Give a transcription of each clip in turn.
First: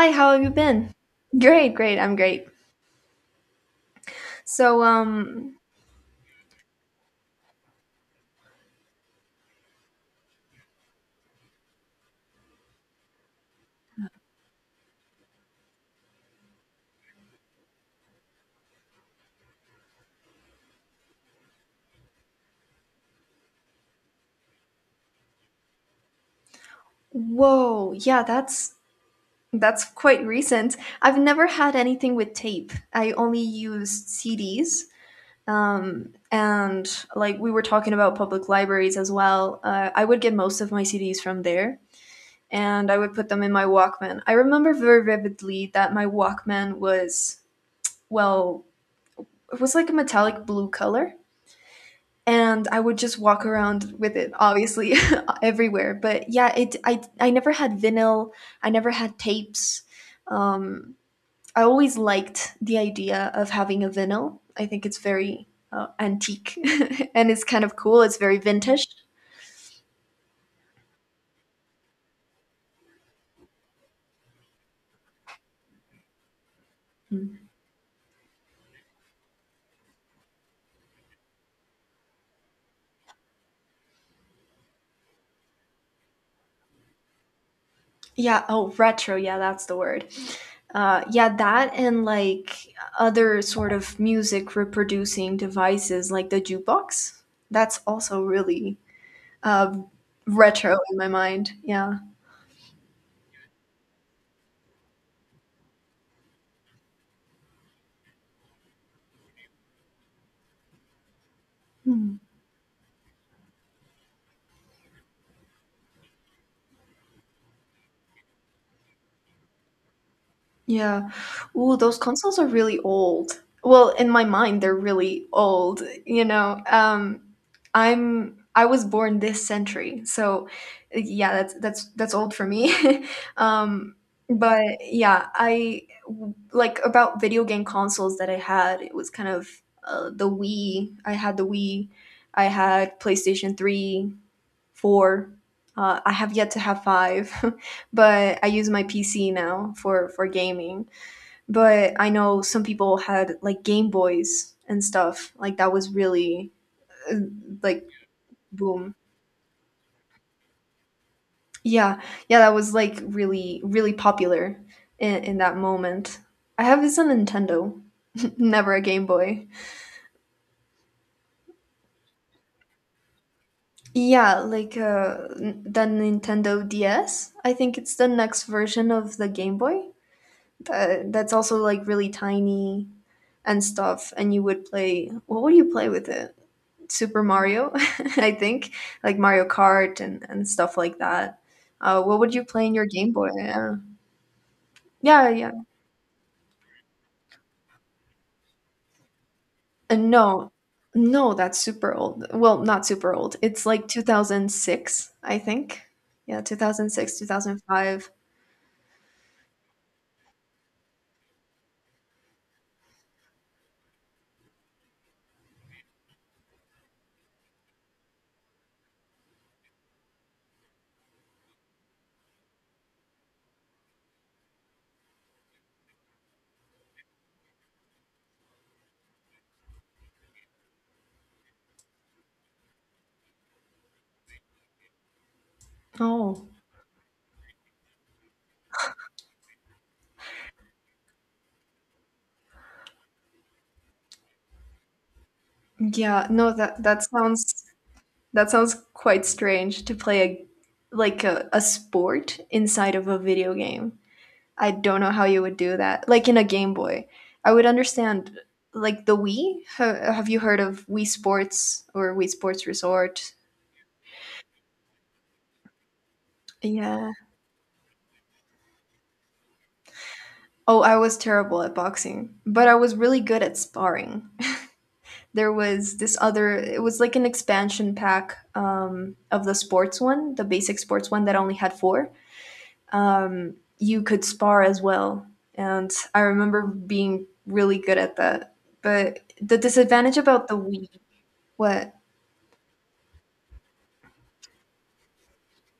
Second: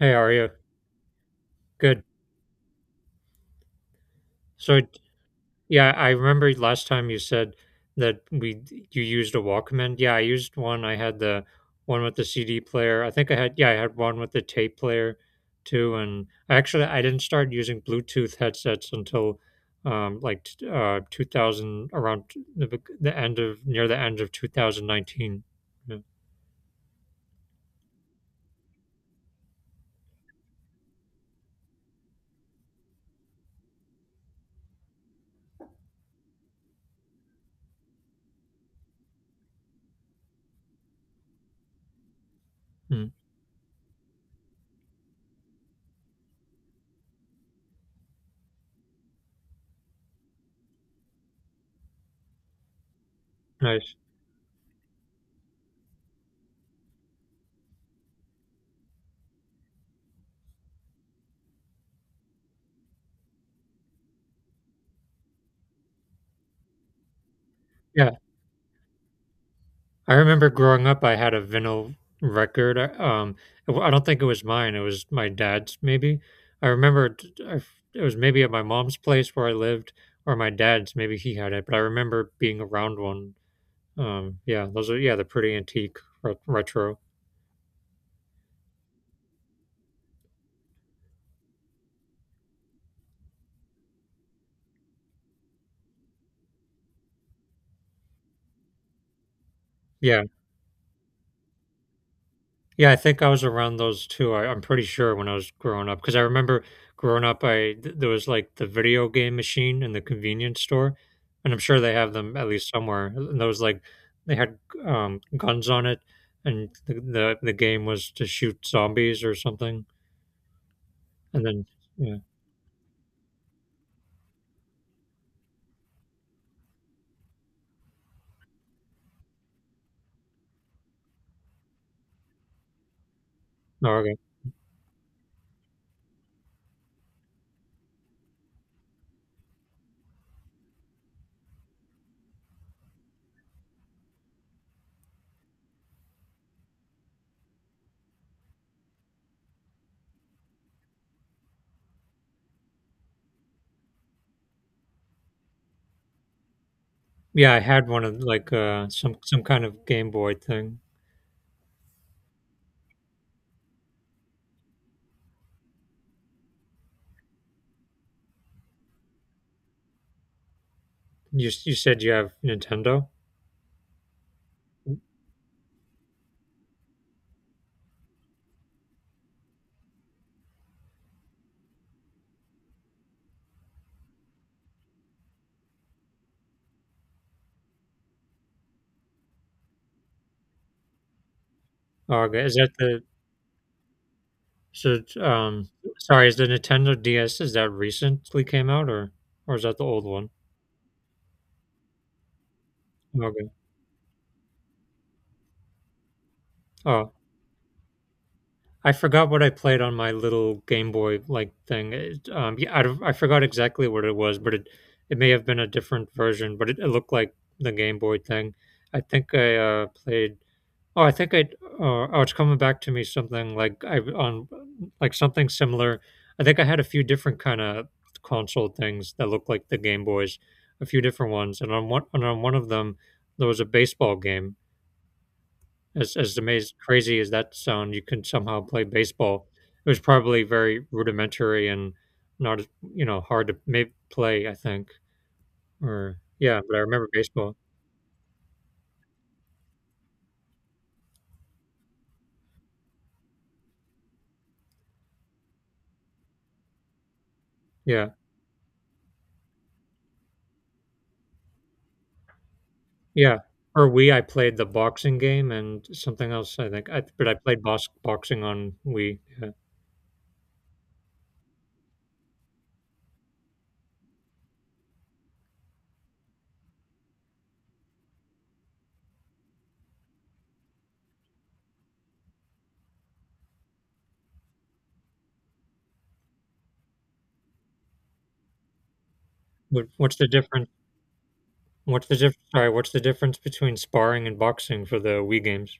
Hey, how are how have you you? been? Great, great. Good. I'm great. So, So, um, yeah, I remember last time you said that we you used a Walkman. Yeah, I used one. I had the one with the CD player. I think I had yeah, I had one with the tape player too. I didn't start using Bluetooth headsets until 2000, around the end of 2019. Yeah. Whoa, yeah, that's quite recent. I've never had anything with tape. I only used CDs. And like we were talking about public libraries as well. I would get most of my CDs from there, and I Mm. would put them in my Walkman. I remember very vividly that my Walkman was, well, it was like a metallic blue color and I would just walk Nice. around with it, obviously, everywhere. But yeah, it I never had vinyl. I never had tapes. Um, I always liked the idea of having a vinyl. I think it's very antique and it's kind of cool. Yeah. It's very vintage. I remember growing up, I had a vinyl record. I don't think it was mine. It was my dad's, maybe. I remember it, Mm. I f- It was maybe at my mom's place where I lived, or my dad's. Maybe he had it, but I remember being around one. They're pretty antique, retro. Yeah. Oh, retro. Yeah, that's the word. Yeah, that and like other sort of music reproducing devices like the jukebox. That's also really Um, Yeah, Retro in my mind, yeah. Yeah, I think I was around those two. I'm pretty sure when I was growing up, because I remember growing up, there was like the video game machine in the convenience store, and I'm sure they have Hmm, them at least somewhere. And those like they had guns on it, and the game was to shoot zombies or something. yeah. And then Ooh, those yeah, consoles are really old. Well, in my mind, they're really old, you know. I'm I was born this century, so yeah, that's old for me. no, um, okay, but yeah, I like about video game consoles that I had. It was kind of the Wii. I had the Wii. I had PlayStation Three. Four. I have yet to have five, but I use my PC now for gaming. But I know some people had like Game Boys and stuff. Like that was really uh, yeah, I like had one of boom. Some kind of Game Boy thing. Yeah, yeah, that was like really popular in that moment. I have is a Nintendo, never a Game Boy. You said you have Nintendo. Yeah, like the Nintendo DS. I think it's the next version of the Game Boy. That's also like really tiny and stuff and you would play. What would you play with it? Super Mario. I think like Mario Kart and stuff like that. What Oh, would you okay, is play that in your the Game Boy? Yeah, So, it's, yeah, yeah. um, sorry, is the Nintendo DS, is that recently came out, or is that the old and one? no No, that's super old. Well, not super old, Okay. it's like 2006 I think. Yeah, Oh, 2006, 2005. I forgot what I played on my little Game Boy like thing. It, yeah, I, don't- I forgot exactly what it was, but it may have been a different version, but it looked like the Game Boy thing. I think I played Oh, I think I. Oh, It's coming back to me something like I on like something similar. I think I had a few different kind of console things that looked like the Game Boys, a few different ones, and on one of them there was a baseball game. As Oh, amazing, crazy as that sound, you can somehow play baseball. It was probably very rudimentary and not, you know, hard to maybe play. I think or yeah. No, Yeah, but I that remember baseball. sounds, that sounds quite strange to play a like a sport inside of a video game. I don't know how you would do that. Like in a Game Boy, I would Yeah. understand. Like the Wii, have you heard of Wii Sports or Wii Sports Resort? Yeah. Or Wii, I played the boxing game and something else, I think. Yeah. I played boxing on Wii, yeah. Oh, I was terrible at boxing, but I was really good at sparring. There was this other, it was like an expansion pack of the sports one, the basic sports one that only had four. You could spar as well. And I remember being really good at that. But the What what's disadvantage the about the difference Wii, what? what's the diff Sorry, what's the difference between sparring and boxing for the Wii games?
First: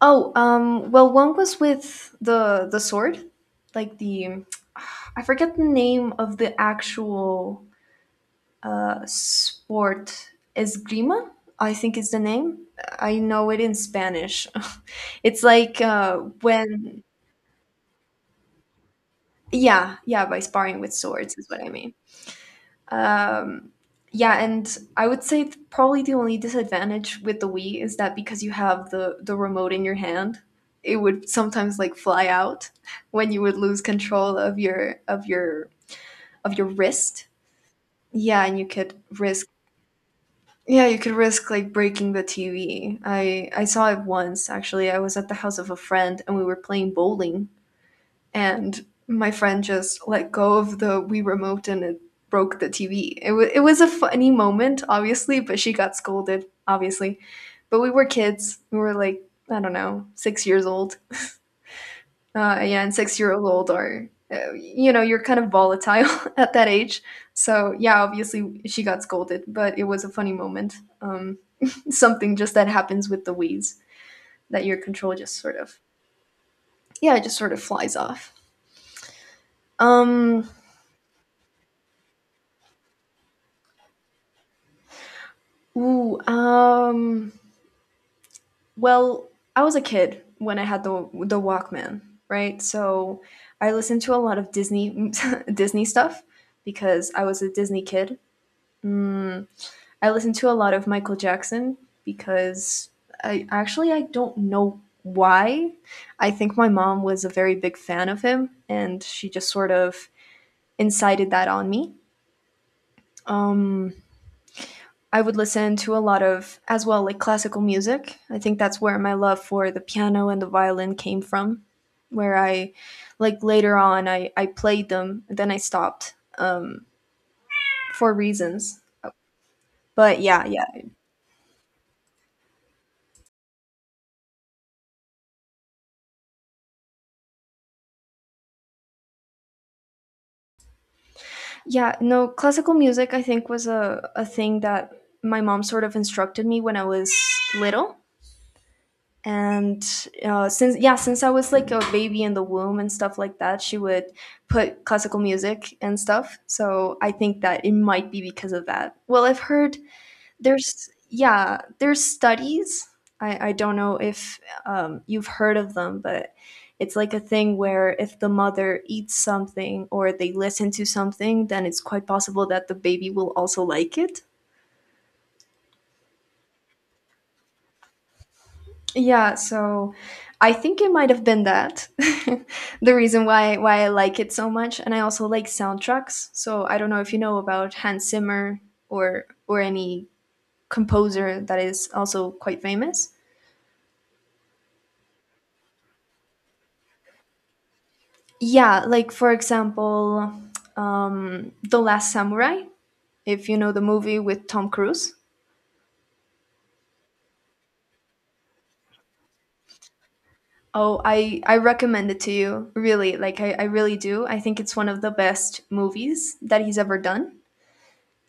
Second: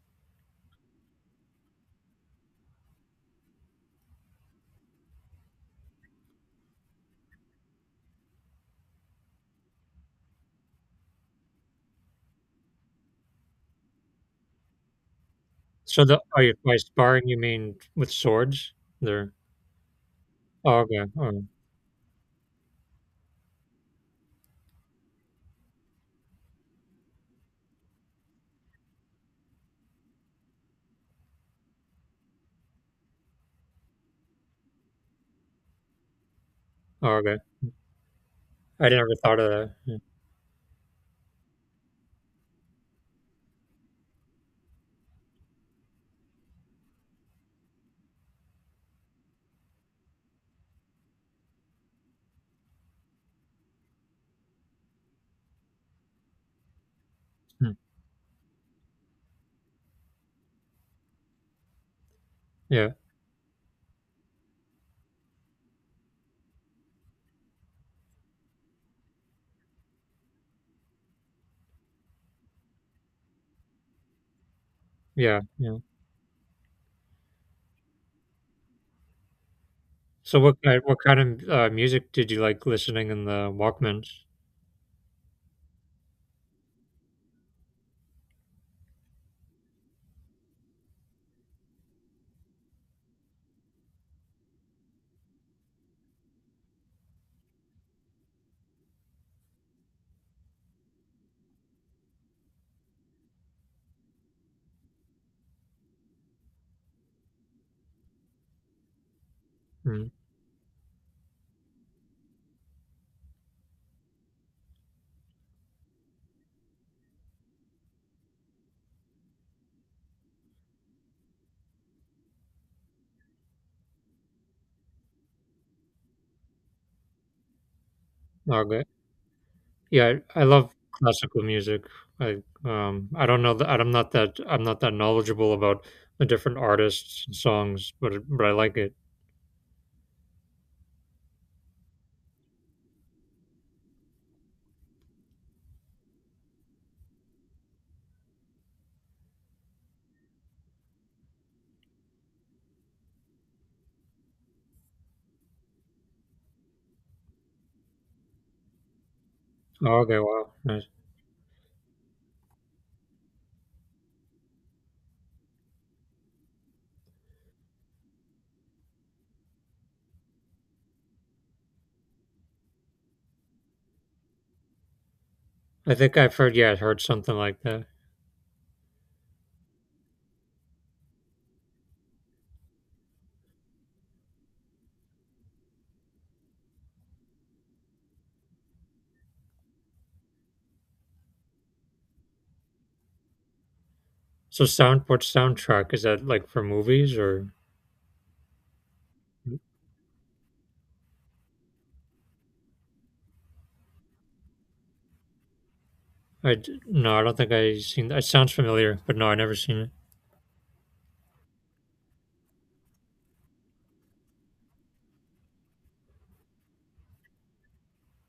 Oh, well, one was with the sword, like the I forget the name of the actual sport. Esgrima, I think is the name. I know it in Spanish. it's like uh, You, by when, sparring, you mean with swords? They're yeah, yeah, by Oh, sparring with okay. swords Oh, is what I mean. Um, yeah, and I would say probably the only disadvantage with the Wii is that because you have the remote in your hand, it would sometimes like fly out when you would lose control of your oh, wrist. okay. Yeah, and you I could never thought risk of that. Yeah. yeah, you could risk like breaking the TV. I saw it once actually. I was at the house of a friend and we were playing bowling and my friend just let go of the Wii remote and it broke the TV. It, wa it was a funny moment, obviously, but she got scolded, obviously. Hmm. But we were kids. We were like, I don't know, six years old. Yeah, Yeah. and six-year-old are, you know, you're kind of volatile at that age. So, yeah, obviously she got scolded, but it was a funny moment. Um, Something just that happens with the Wii's that your control just Yeah, sort yeah. of, yeah, it just sort of flies off. Um, What kind of, music did you like listening in the Walkmans? Ooh, well, I was a kid when I had the Walkman, right? So I listened to a lot of Disney Disney stuff because I was a Disney kid. Mm, I listened to a lot of Michael Jackson because I don't know why. I think my mom was a very big fan of him, and she just sort of Mm. incited that on me. Um, I would listen to a lot of, as well, like classical music. I think that's where my love for the piano and the violin came from, where I, like later on, I played them, then I stopped for reasons. Okay. Yeah, But I yeah, yeah. love classical music. I I don't know that I'm not that knowledgeable about the different artists and songs, but I like it. Yeah, no, classical music I think was a thing that my mom sort of instructed me when I was little. And Since yeah since I was like a baby in the womb and stuff like that she would put classical music and stuff, so I think that it might be because of that. Well I've heard Oh, okay, wow. Nice. there's Yeah, there's studies. I don't know if you've heard of them, but it's like a thing where if the mother eats something or they listen to something then it's quite possible that the baby will also like it. I think I've heard yeah, I've heard something like that. Yeah, so I think it might have been that. The reason why I like it so much, and I also like soundtracks. So I don't know if you know about Hans Zimmer or any composer that is also quite famous. Soundtrack, is that like for movies or Yeah, like for example, The Last Samurai. If you know the movie with Tom Cruise, No, I don't think I seen that. It sounds familiar, but no, I never seen it. oh, I recommend it to you. Really, like I really do. I think it's one of the best movies that he's ever done,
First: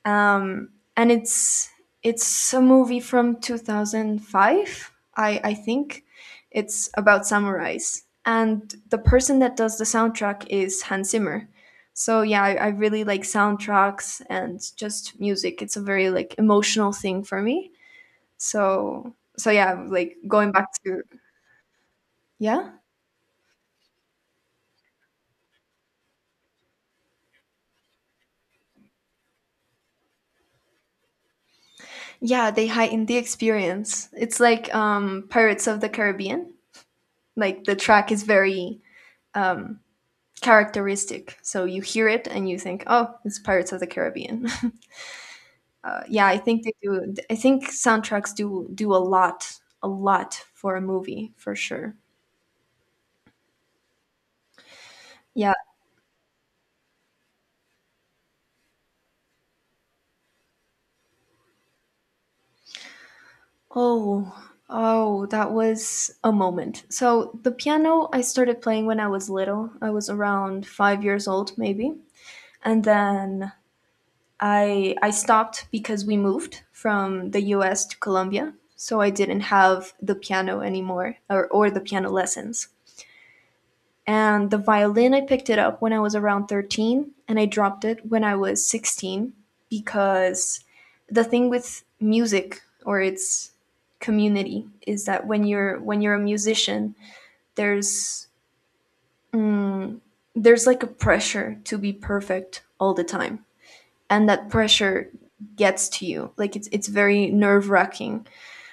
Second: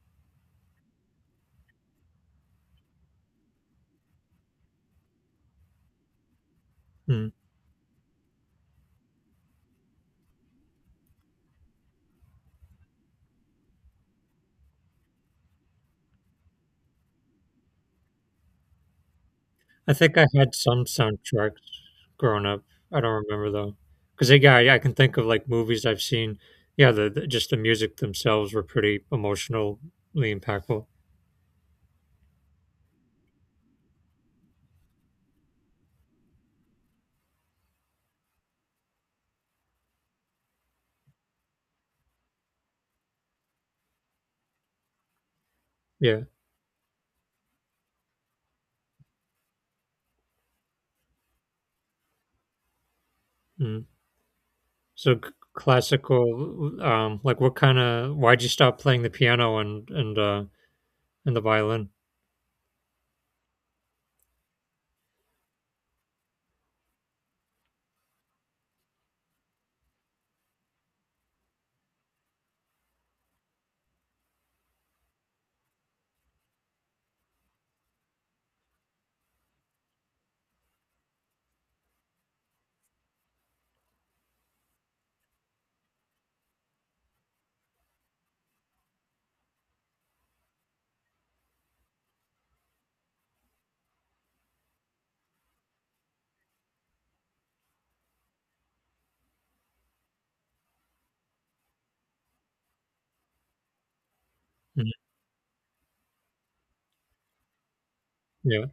um, and it's a movie from 2005 I think. It's about Hmm. samurais and the person that does the soundtrack is Hans Zimmer. So yeah, I really like soundtracks and just music, it's a very like emotional thing for me. So so yeah I like think I going had back some to. soundtracks growing up. Yeah, I don't remember though, because yeah, I can think of like movies I've seen. Yeah, the music themselves were pretty emotionally impactful. yeah, they heighten the experience, it's like Pirates of the Caribbean, like the track is very um characteristic. So you hear it and you think, "Oh, it's Pirates of the Caribbean." Yeah. Yeah, I think they do. I think soundtracks do do a lot for a movie for sure. Mm. Yeah. Classical, like what kind of? Why'd you stop playing the piano and and the violin? Oh, oh, that was a moment. So the piano I started playing when I was little. I was around five years old, maybe, and then I stopped because we moved from the U.S. to Colombia. So I didn't have the piano anymore, or the piano lessons. And the violin, I picked it up when I was around 13 and I dropped it when I was 16 because the thing with music or its community is that when you're a musician, there's there's like a pressure to be perfect all the time. And that Mhm. pressure gets to you. Like it's very nerve-wracking. Yeah,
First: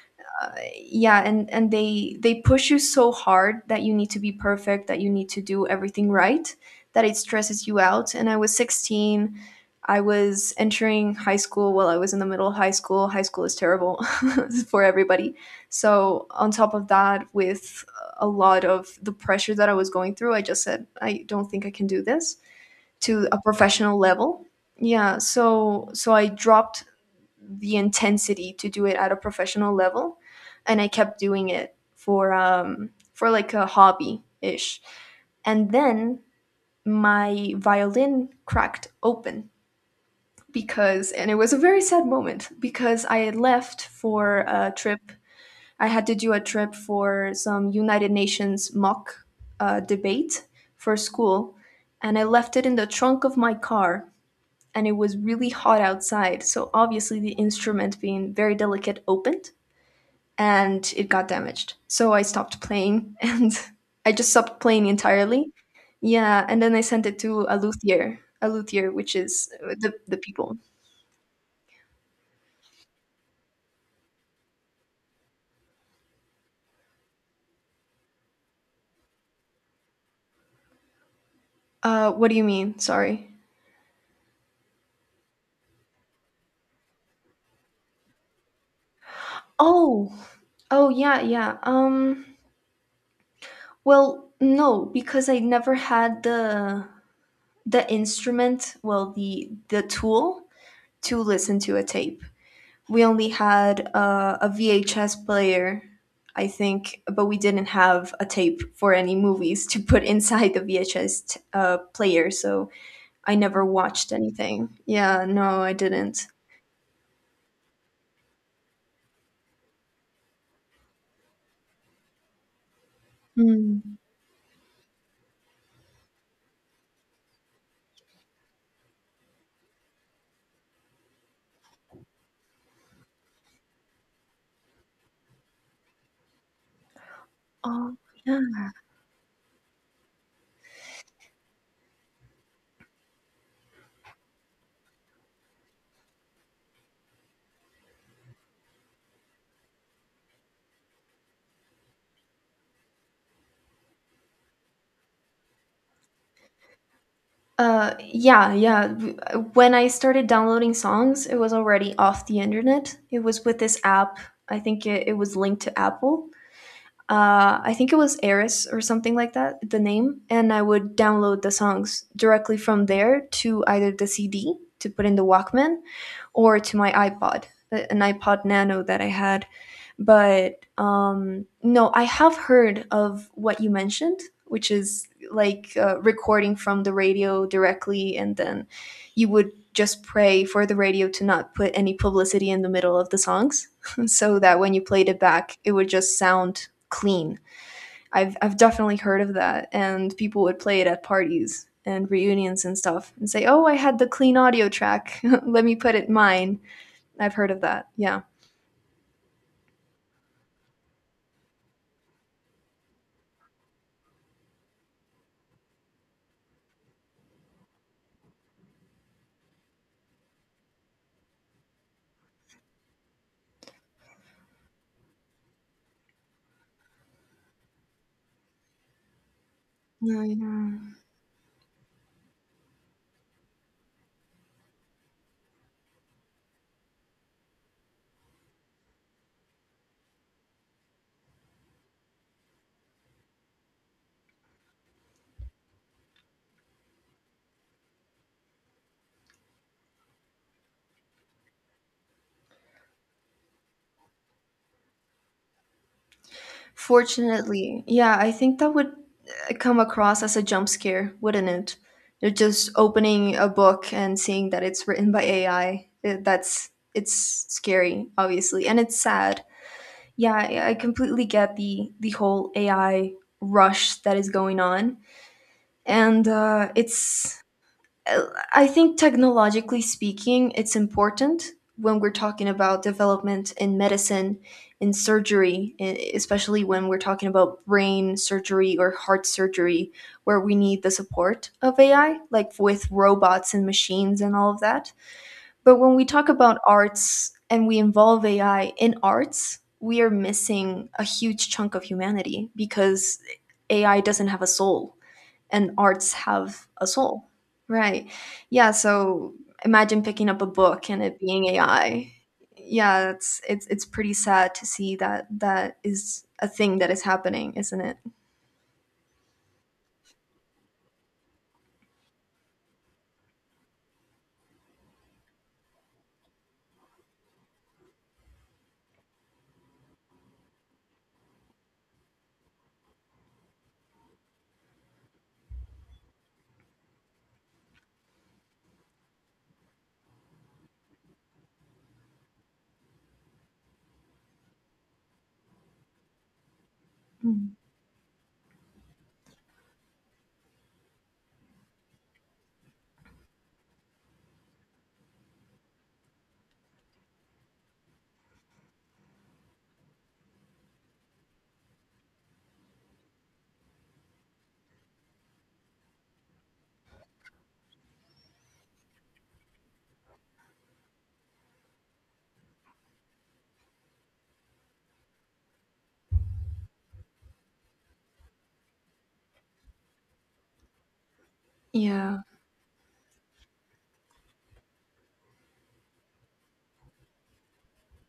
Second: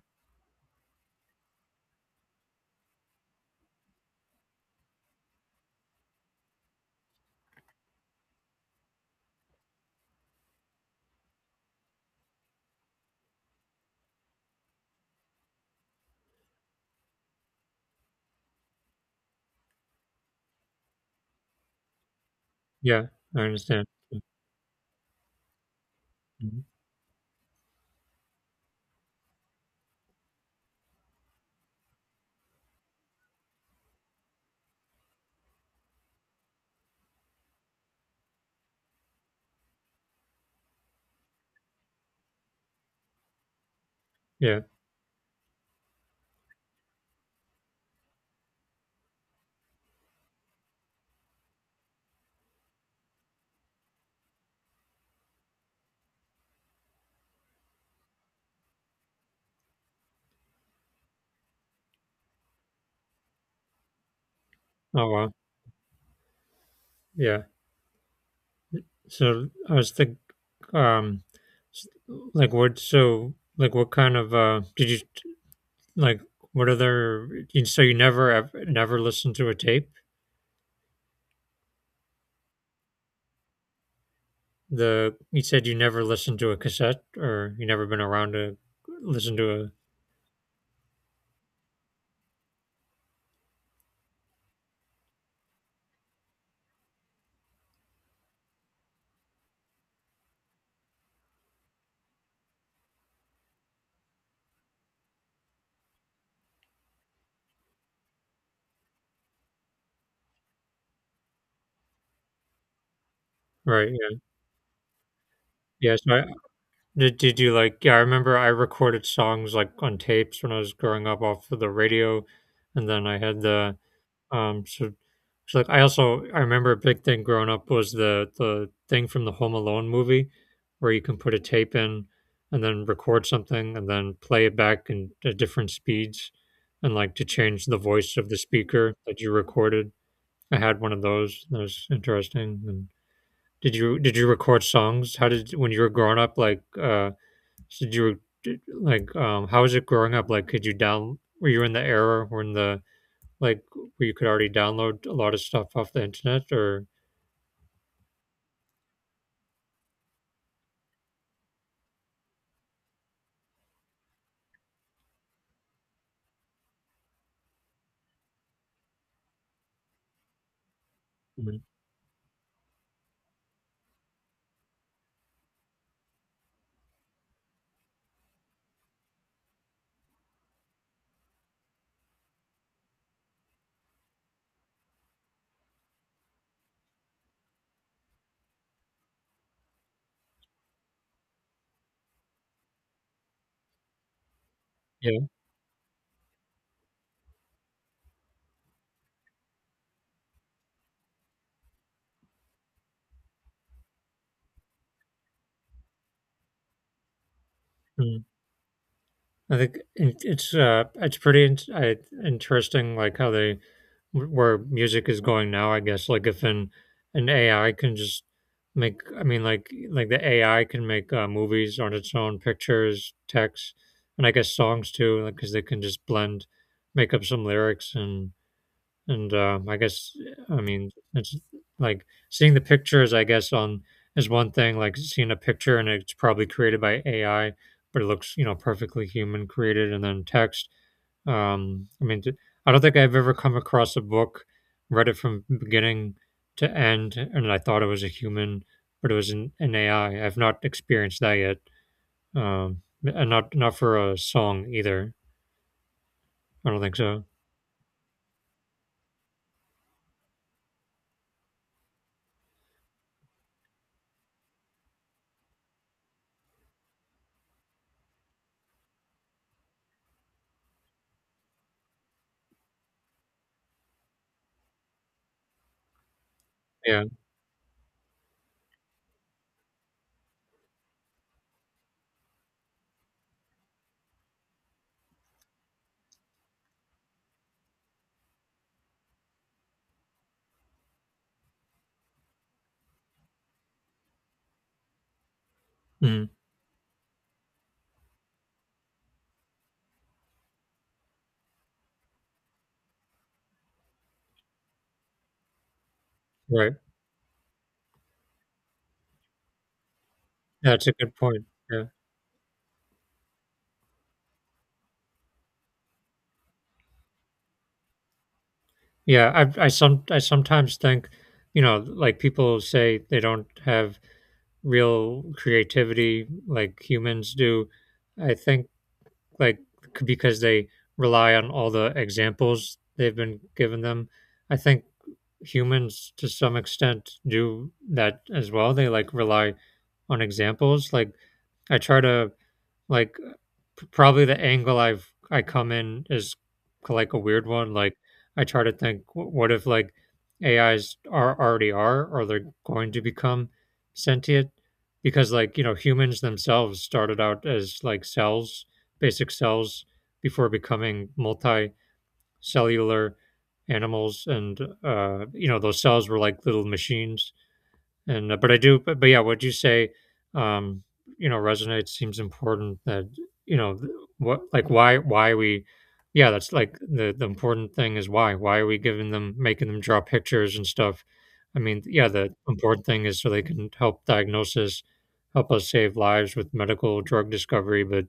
Yeah, and they push you so hard that you need to be perfect, that you need to do everything right, that it stresses you out. And I was 16, I was entering high school while I was in the middle of high school. High school is terrible for everybody. So on top of that with a lot of the pressure that I was going through, I just said, I don't think I can do this yeah, to I a understand. professional level. Yeah, so so I Mhm. dropped the intensity to do it at a professional level and I kept doing it for like a hobby ish and then my violin cracked open because, and it was a very sad moment because I had left for Yeah. a trip. I had to do a trip for some United Nations mock debate for school, and I left it in the trunk of my car and it was really hot outside. So obviously the instrument being very delicate opened and it got damaged. So I stopped playing and I just stopped playing Oh wow. entirely. Yeah, and then I sent it Yeah. to a luthier which is So I was think the people. um, s- like what? So like What kind of did you? Like, what other you so you never listened to a tape? What do you mean? Sorry. The You said you never listened to a cassette, or you never been around to listen to a Oh. Oh yeah, yeah. Well, no, because I never had the instrument, well the tool to listen to a tape. We only had a VHS player, I think, but we didn't have a tape for any movies to put inside the VHS player, so I never Right, watched yeah. anything. Yeah, no, I Yeah, so I didn't. Did you, like yeah, I remember I recorded songs, like, on tapes when I was growing up off of the radio, and then I had the Hmm. Um, so, so like I also, I remember a big thing growing up was the thing from the Home Alone movie where you can put a tape in and then record something and then play it back in at different speeds and like to change the Oh, voice of the yeah. speaker that you recorded. I had one of those. That was interesting. And did you record songs? How did When you were growing up, like, like how was it growing up? Like, could you down? Were you in the era, or in the like, where you could already download a lot of stuff off the internet or Yeah. When I started downloading songs, it was already off the internet. It was with this app. I think it was linked to Apple, I think it was Eris or something like that, the name, and I would download the Mhm. songs directly from there to either the CD to put in the Walkman or to my iPod, an iPod Nano that I had. But no, I have heard of what you mentioned, which is like recording from the radio directly, and then you would just pray for the radio to not put any publicity in the middle of the songs so that when you played it Yeah, back, it would just sound clean. I've definitely heard of that, and people would play it at parties and reunions and stuff, and say, "Oh, I had the clean audio track. Let me put it mine." I've heard of that. Yeah. mhm. I think it It's, it's pretty interesting, like, how they wh where music is going now, I guess, like, if an AI can just make I mean, like, the AI can make, movies on its own, pictures, text, and I guess songs too, like because they can just blend make up some lyrics and I guess No, I I know. mean it's like seeing the pictures, I guess, on is one thing, like seeing a picture and it's probably created by AI, but it looks, you know, perfectly human created, and then text. Um, I mean, d- I don't think I've ever come across a book, read it from beginning to end, and I thought it was a human, but it was an AI. I've not experienced that yet, and not for a song either. I don't think so. Fortunately, yeah, I think that would come across as a jump scare, wouldn't it? You're just opening a book and seeing that it's written by AI. That's It's scary, obviously, and it's sad. Yeah, I completely get the whole AI rush that is going on, and Yeah. it's uh, I think technologically speaking, it's important when we're talking about development in medicine, in surgery, especially when we're talking about brain surgery or heart surgery, where we need the support of AI, like with robots and machines and all of that. But when we Mhm. talk about arts and we involve AI in arts, we are missing a huge chunk of humanity, because AI doesn't have a soul, and arts have Right. a soul. Right. Yeah, so imagine picking up a That's book a and good it point. being Yeah. AI. Yeah, it's pretty sad to see that that is a thing that is happening, isn't it? Yeah, I some I sometimes think, you know, like people say they don't have real creativity like humans do. I think like because they rely on all the examples they've been given them. I think humans to some extent do that as well. They like rely on examples. Like I try to like, probably the angle I've I come in is k like a weird Mm. one, like, I try to think, "W "what if, like, AIs are or they're going to become sentient?" Because, like, you know, humans themselves started out as, like, cells, basic cells, before becoming multicellular animals, and, you know, those cells were like little machines and but I do, but yeah, what you say um you know resonates, seems important that you know th- what like why we yeah that's like the important thing is, why are we giving them, making them draw pictures and stuff? I mean yeah, Yeah. the important thing is so they can help diagnosis, help us save lives with medical drug discovery, but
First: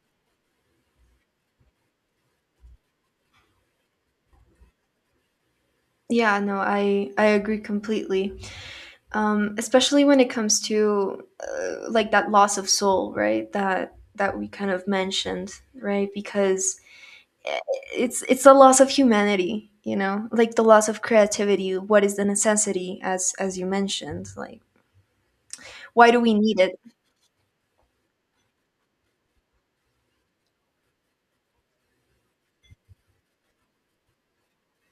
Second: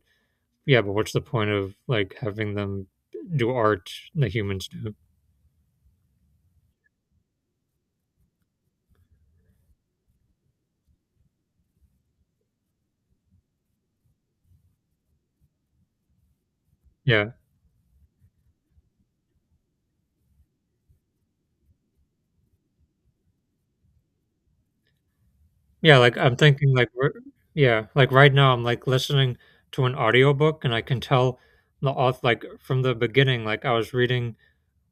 yeah, but what's the point of like having them do art the humans do? Yeah, no, I agree completely. Um, especially when it comes to like that loss of soul, right? That that we kind of mentioned, right? Because Yeah. it's a loss of humanity, you know, like the loss of creativity. What is the necessity, as you mentioned, like Yeah, why like do we I'm need thinking it? like r Yeah, like right now I'm like listening to an audiobook and I can tell the auth like from the beginning, like I was reading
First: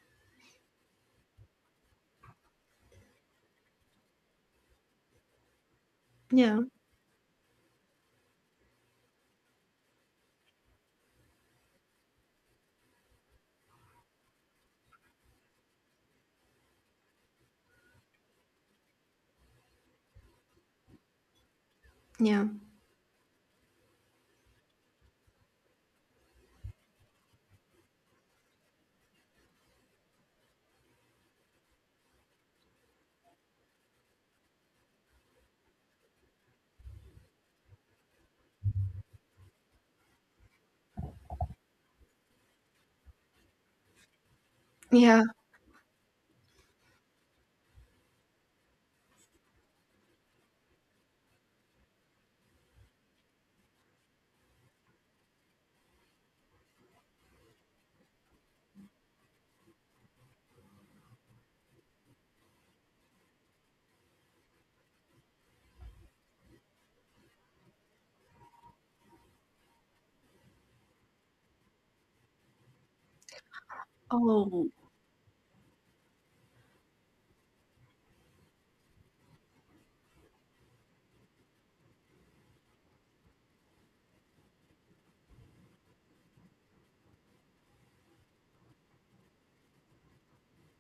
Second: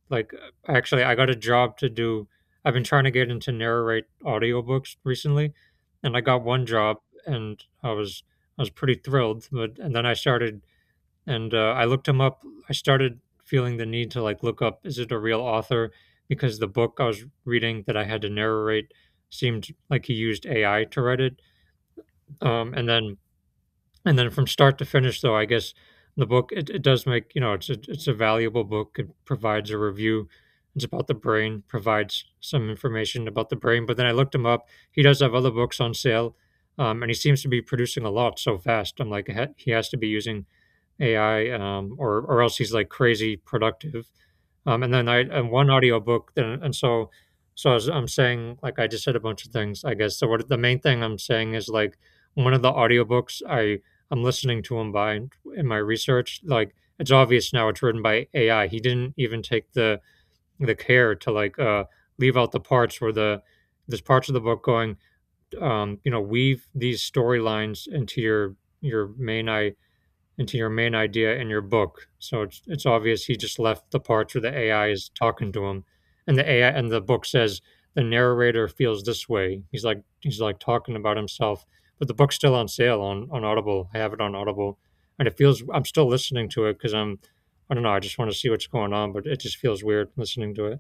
like actually I got a job to do. I've been trying to get into narrate audiobooks recently and I got Yeah, one job and I was pretty thrilled, but and then I started and I looked him up. I started feeling the need to like look up, is it a real author, because the book I was reading that I had to narrate seemed like he used AI to write it, yeah, um, and then and then from start to finish, though, I guess, the it does make, you know, it's a valuable book, it provides a review, it's about the brain, provides some information about the brain, but then I looked him up, he does have other books on sale, and he seems to be producing a lot so fast, I'm like, he has to be using AI, or else he's like crazy productive, and then I yeah. and one audiobook, and so so as I'm saying, like I just said a bunch of things, I guess. So what the main thing I'm saying is like one of the audiobooks I'm listening to him by in my research, like it's obvious now it's written by AI. He didn't even take the care to like leave out the parts where there's parts of the book going, you know, weave these storylines into your main I into your main idea in your book. So it's obvious he just left the parts where the Oh AI is talking to him, and the AI, and the book says the narrator feels this way. He's like, he's like talking about himself, but the book's still on sale on Audible. I have it on Audible, and it feels I'm still listening to it because I'm I don't know. I just want to see what's going on, but it just feels weird listening to it.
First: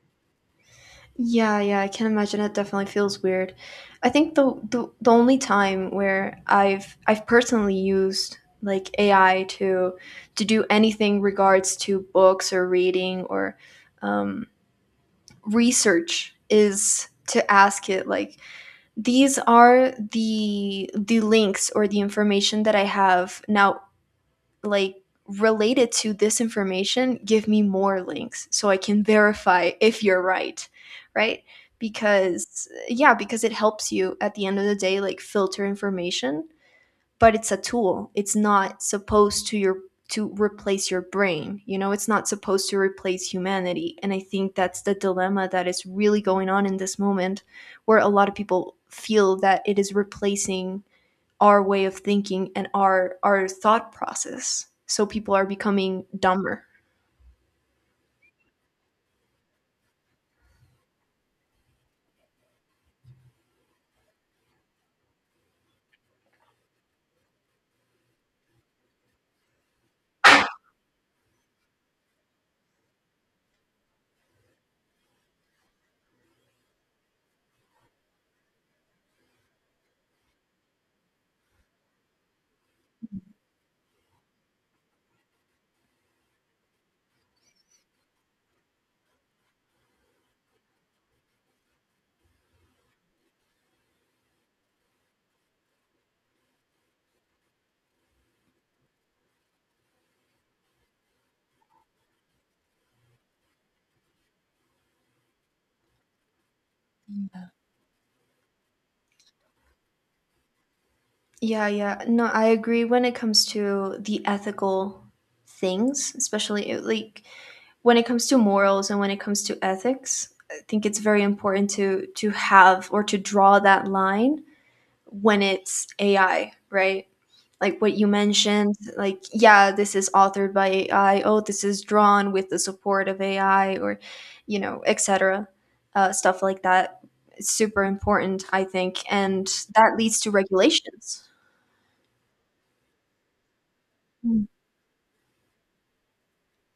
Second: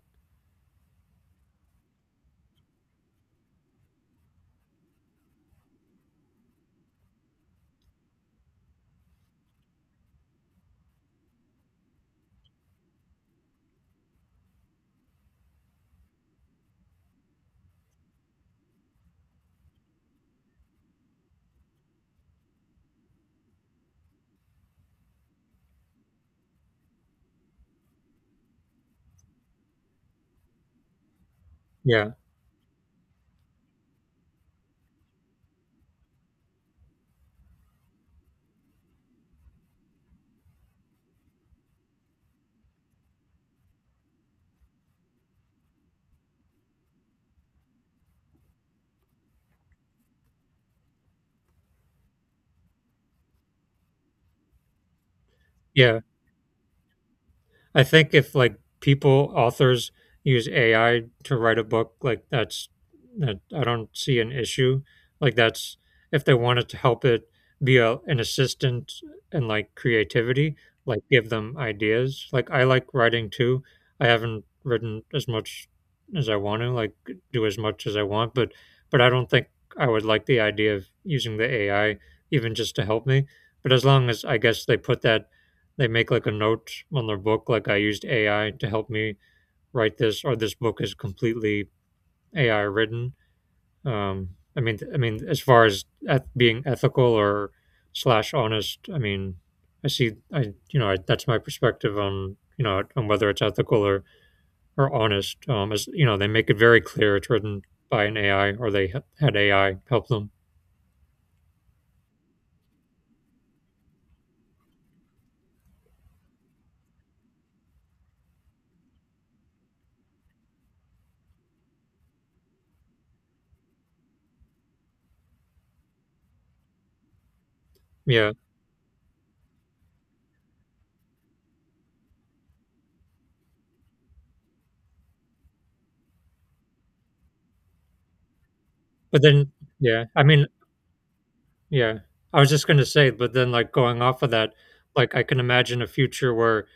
yeah, yeah, I can imagine it definitely feels weird. I think the only time where I've personally used like AI to do anything regards to books or reading or um research is to ask it like, these are the links or the information that I have now, like related to this information, give me more links so I can verify if you're right, right? Yeah, Because yeah, because it helps you at the end of the day, like filter information. But it's a tool. It's not supposed to your to replace your brain. You know, it's not supposed to replace humanity. And I think that's the dilemma that is really going on in this moment, where a lot of people feel that it is replacing our way of thinking and our thought process. So people are yeah. becoming dumber. I think if like people authors use AI to write a book, like that I don't see an issue. Like that's if they wanted to help it be an assistant and like creativity, like give them ideas. Like I like writing too. I haven't written as much as I want to, like do as much as I want, but I don't think I would like the idea of using the AI even just to help me. But as long as, I guess, they put that they make like a note on their book, like, I used ai to help me write this, or this book is completely ai written. Um i mean i mean as far as being ethical or slash honest, I mean I see I you know I, that's my perspective on on whether it's ethical or honest. As you know, they make it very clear it's written by an ai, or they had ai help them. Yeah, yeah. No, I agree when it comes to the ethical things, especially like when it comes to morals and when it comes to ethics, I think it's very important to have or to draw that line when it's AI, right? Like what you Yeah, mentioned, like yeah, this is authored by AI. Oh, this is drawn with the support of AI, or you know, etc. Stuff like that. It's super important, I think, but and then, that yeah, leads I to mean, regulations. yeah. I was just gonna say, but then, like, going off of Mm. that, like, I can imagine a future where,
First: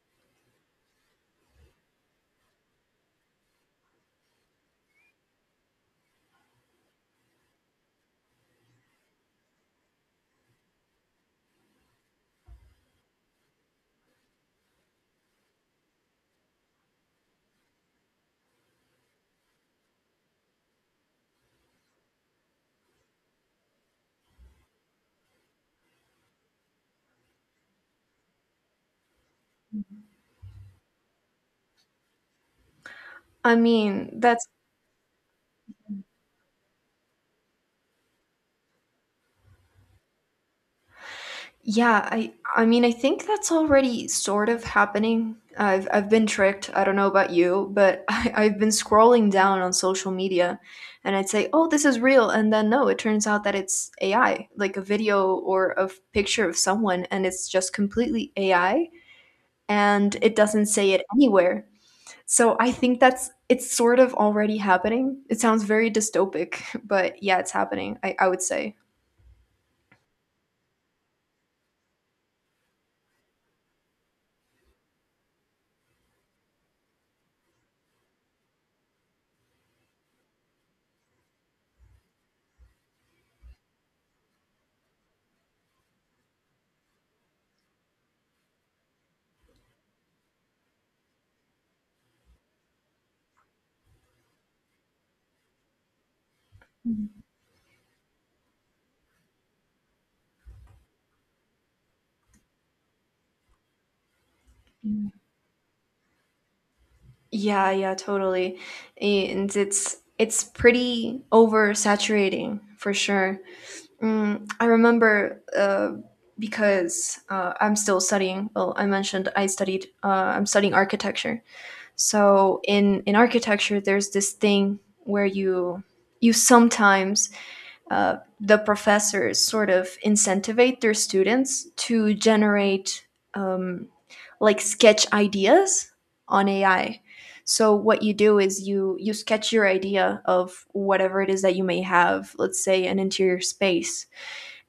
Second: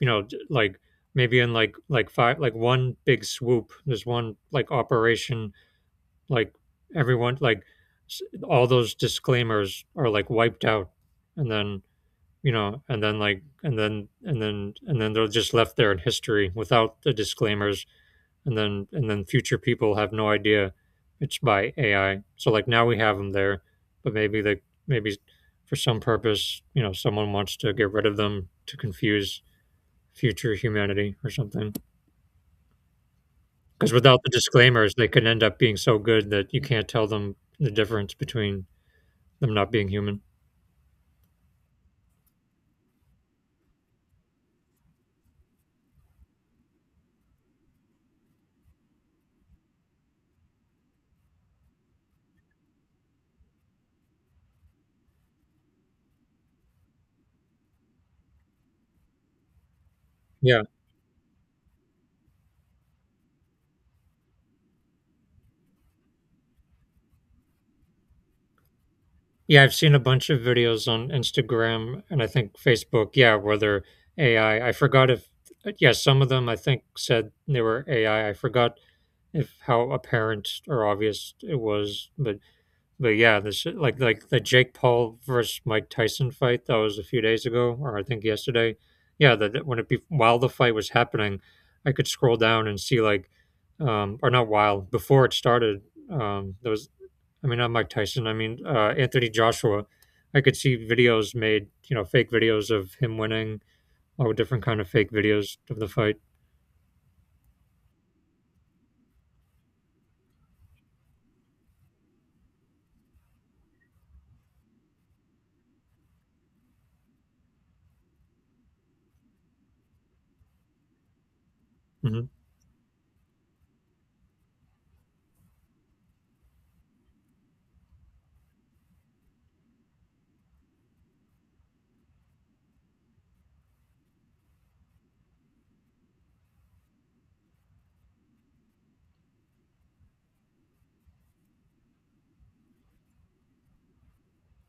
you know, j like, maybe in, like, 5 like, one big swoop, there's one, like, operation, like, everyone like, s all those disclaimers are, like, wiped out, and then, and then, they're just left there in history without the disclaimers, and then future people have no idea it's by AI. So like now we have them there, but maybe for some purpose, you know, someone wants to get rid of them to confuse future humanity or something. I Because mean, without the that's disclaimers, they could end up being so good that you can't tell them the difference between them not being human. Yeah, I mean, I think that's already sort of happening. I've been tricked. I don't know about you, but I've been scrolling down on social media and I'd say, "Oh, this is real." And then no, it turns out that it's AI, like a video or a picture of someone and it's just completely AI, and it Yeah. doesn't say it anywhere. So I think that's it's sort of already happening. It sounds very dystopic, but yeah, it's happening. I would say. Yeah, I've seen a bunch of videos on Instagram and I think Facebook, yeah, where they're AI. I forgot if, yeah, some of them I think said they were AI. I forgot if how apparent or obvious it was. but yeah, this like the Jake Paul versus Mike Tyson fight that was a few days ago, or I think yesterday. Yeah, that, when it be while the fight was happening, I could scroll down and see like, or not while before it started. There was I mean, not Mike Tyson. I mean, Anthony Joshua. I could see videos made, fake videos of him winning, all different kind of fake Mhm. videos of the fight. Yeah, yeah, totally. And it's pretty oversaturating for sure. Mm, I remember because I'm still studying. Well, I mentioned I studied. I'm studying architecture. Hmm. So in architecture, there's this thing where you sometimes the professors sort of incentivate their students to generate um, like sketch ideas on AI. So what you do is you you sketch your idea of whatever it is that you may have, let's say an interior space,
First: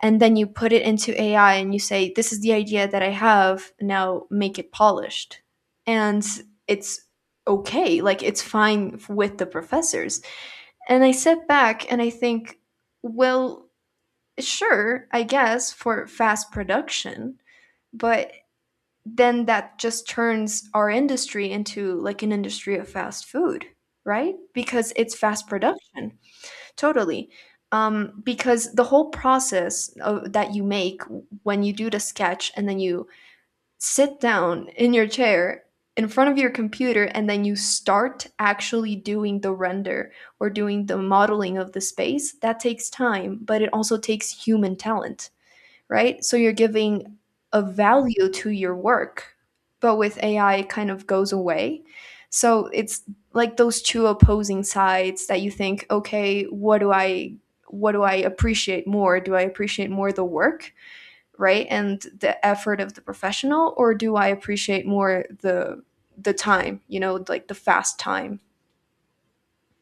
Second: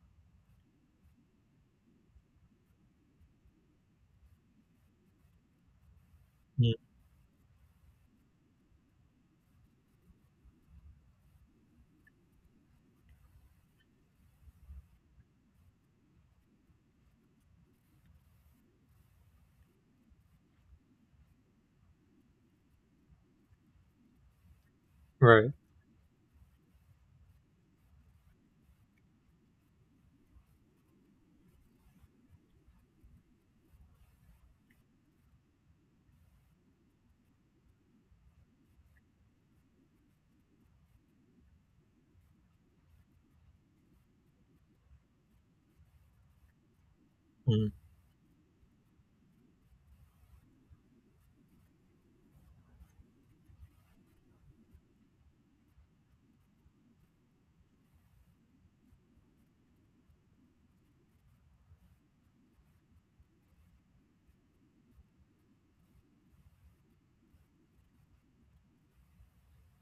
and then you put it into AI and you say, this is the idea that I have, now make it polished. And it's okay, like it's fine with the professors. And I sit back and I think, well, sure, I guess for fast production, but then that just turns our industry into like an industry of fast food, right? Because it's fast Right. production. Totally. Because the whole process of, that you make when you do the sketch and then you sit down in your chair in front of your computer and then you start actually doing the render or doing the modeling of the space, that takes time, but it also takes human talent, right? So you're giving a Mhm. value to your work, but with AI, it kind of goes away. So it's like those two opposing sides that you think, okay, what do I appreciate more? Do I appreciate more the work, right? And the effort of the professional, or do I appreciate more the time, you know, like the fast time?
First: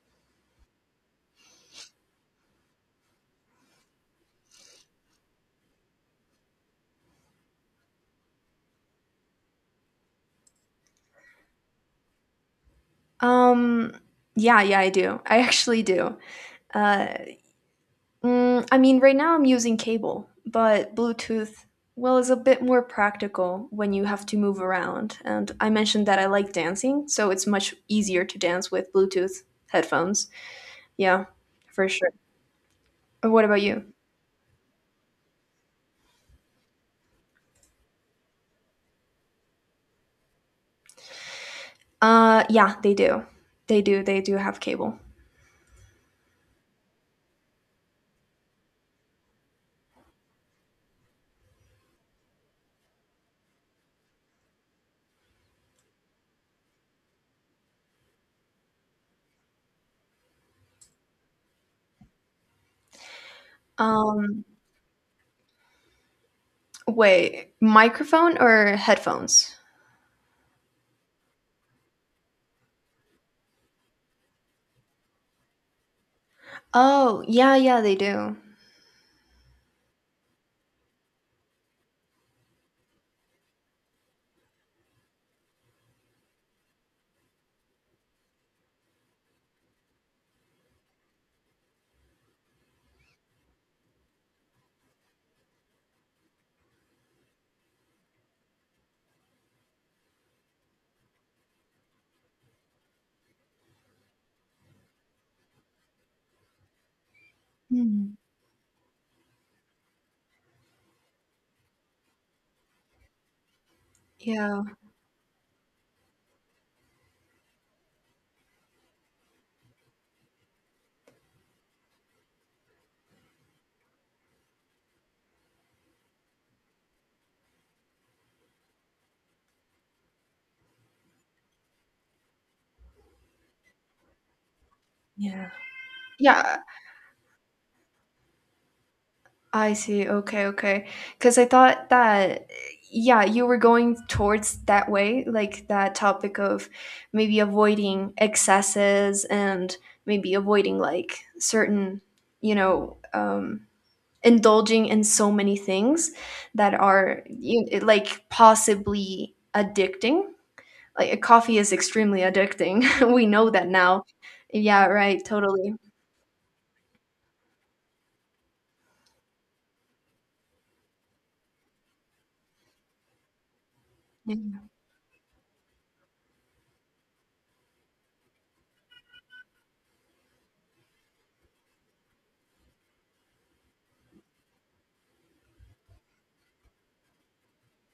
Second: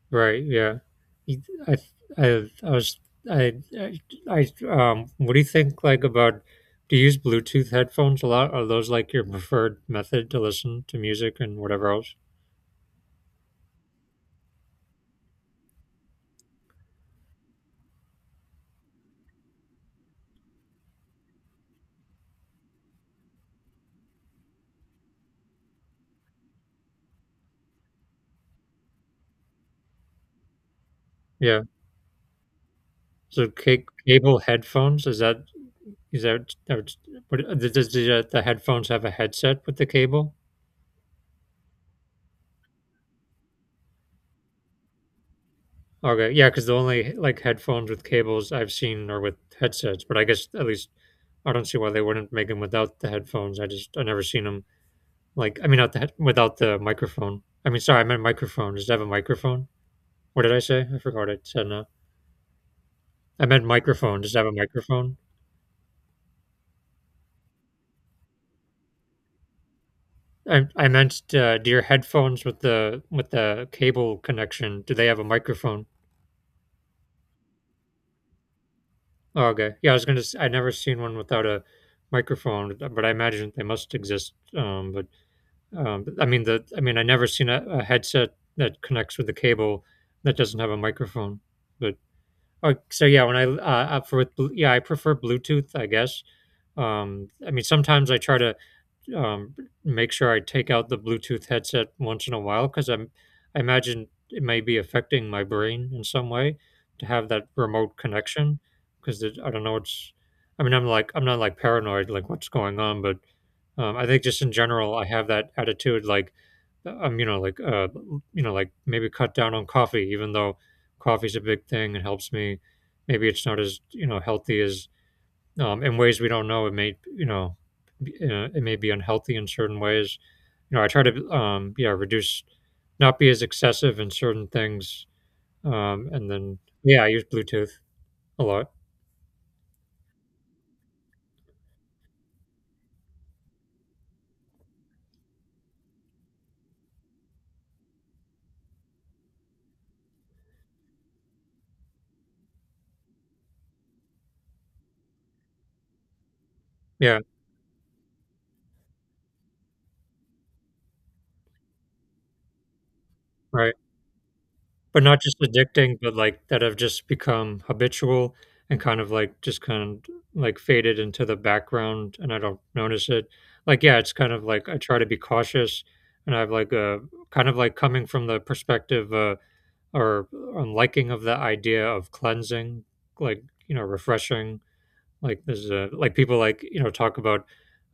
Right. Yeah. You- I, I, I was, I, I, what do you think, like, about, do you use Bluetooth headphones a lot? Are those like your preferred method to listen to music and whatever else? Um, yeah, yeah, I do. I actually do. Uh Mm, I mean, right now I'm using cable, but Bluetooth, well, is a bit more practical when you have to move around. And I mentioned that I like dancing, so it's much easier to dance with Bluetooth headphones. Yeah, Yeah. for sure. What So about you? cable headphones, is is that, are- what, does the headphones have a headset with the cable? Yeah, they do. They do. They do have cable. Okay. Yeah. Cause the only like headphones with cables I've seen are with headsets, but I guess at least I don't see why they wouldn't make them without the headphones. I never seen them. Like, I mean, not the, without the microphone. I mean, sorry, I meant microphone. Does it have a microphone? What did I say? I forgot what I said now. I meant microphone. Does it Um, have a microphone? wait, microphone or headphones? I meant, do your headphones with the cable connection, do they have a microphone? Oh, yeah, yeah, they do. Oh, okay. Yeah, I was gonna. I never seen one without a microphone, but I imagine they must exist. But, I mean the. I mean, I never seen a headset that connects with the cable that doesn't have a microphone. but so yeah, when I for with Blu- yeah, I prefer Bluetooth, I guess. I mean, sometimes I try to um, make sure I take out the Bluetooth headset once in a while because I imagine it may be affecting my brain in some way to have that remote Hmm. connection, because I don't know it's. I mean, I'm like, I'm not like paranoid like what's going on, but I think just in Yeah, general, I have that attitude like, you know, like, you know, like maybe cut down on coffee, even though coffee's a big thing and helps me. Maybe it's not, as you know, healthy as, in ways we don't know. It may, you know, it may be unhealthy in certain ways. You know, I try to, yeah, reduce, not be as excessive in certain things. yeah. And Yeah, then yeah, I use Bluetooth a lot. I see. Okay, okay. Because I thought that, yeah, you were going towards that way, like that topic of maybe avoiding excesses and maybe avoiding like certain, you know, indulging in so many things that Yeah, are you, like possibly addicting. Like coffee is extremely addicting. We know that right. now. Yeah, But not right. just Totally. addicting, but, like, that have just become habitual and kind of, like, just kind of, like, faded into the background and I don't notice it. Like, yeah, it's kind of Yeah. like I try to be cautious, and I've, like, a kind of, like, coming from the perspective, or, liking of the idea of cleansing, like, you know, refreshing. Like there's a, like people like, you know, talk about.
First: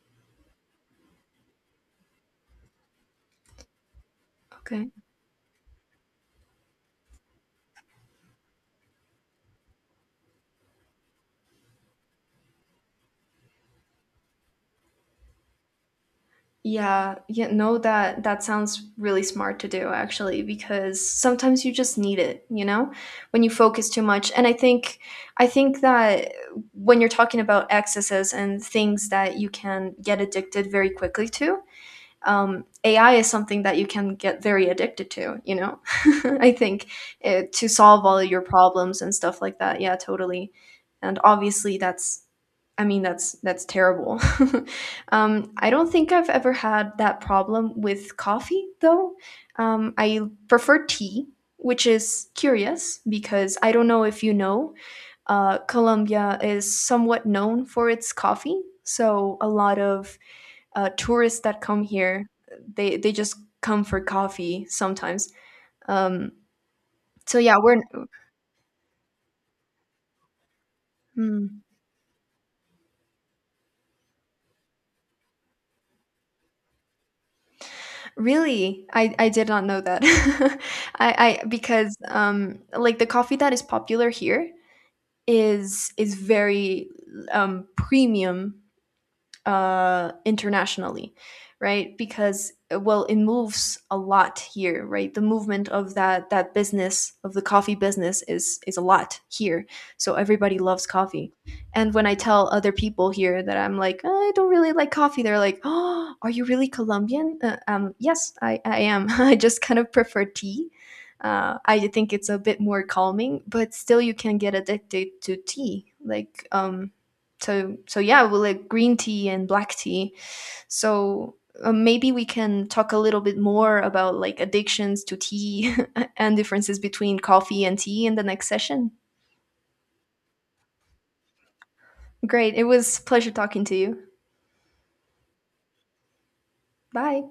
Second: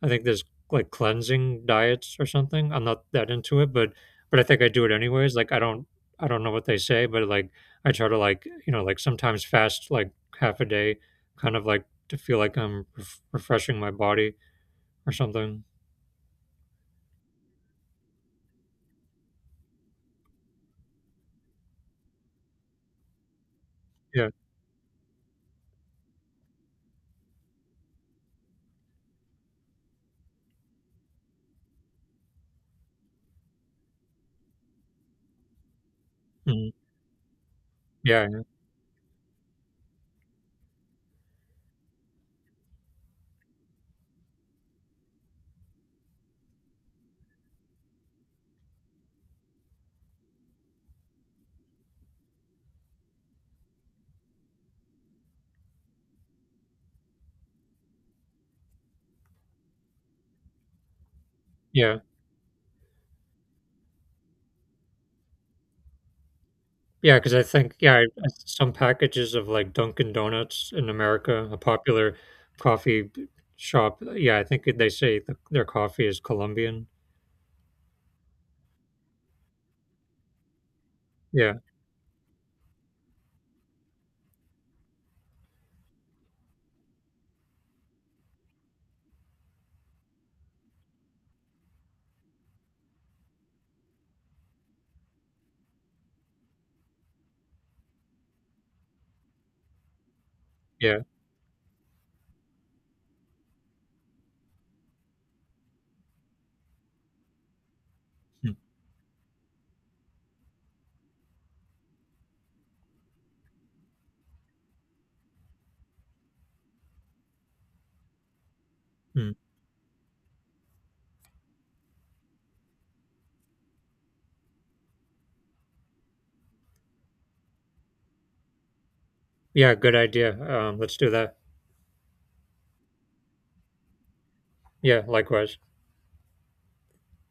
I think there's like cleansing diets or something. I'm not that into it, but I think I do it Okay. anyways. Like I don't know what they say, but like I try to, like, you know, like sometimes fast, like half a day, kind of like, to feel like I'm refreshing my body or something. Yeah, yeah, no, that that sounds really smart to do actually, because sometimes you just need it, you know, when you focus too Yeah. much. And I think that when you're talking about excesses and things that you can get addicted very quickly to, AI is something that you can get very addicted to, you know? I Mhm. think to solve all Yeah, of your problems and stuff like that. Yeah, totally. And obviously, I mean, that's terrible. Um, I don't think I've ever had that problem with coffee, though. I prefer tea, which is curious because I don't know if you know, Colombia is somewhat known for its coffee. So a lot of tourists that come yeah. here, they just come for coffee sometimes. Um Yeah, because so I yeah think, we're yeah, some packages of, like, Dunkin' Donuts in America, a Mm, popular coffee b shop, yeah, I think they say th their coffee is Colombian. really? I did not know that. I Yeah, because like the coffee that is popular here is very premium internationally, right? Because well, it moves a lot here, right? The movement of that business of the coffee business is a lot here, so everybody loves yeah. coffee. And when I tell other people here that I'm like, "Oh, I don't really like coffee," they're like, "Oh, are you really Colombian?" Yes, Mm, I am. I just kind of prefer tea. I think it's a bit more calming, but still, you can get addicted to tea. Like, so so yeah, we like green tea mm. and black tea, so maybe we can talk a little bit more about like addictions to tea and differences between coffee and tea in the next session. Yeah, good idea, let's do that. Great, it was a pleasure talking to you. Yeah, likewise. Bye.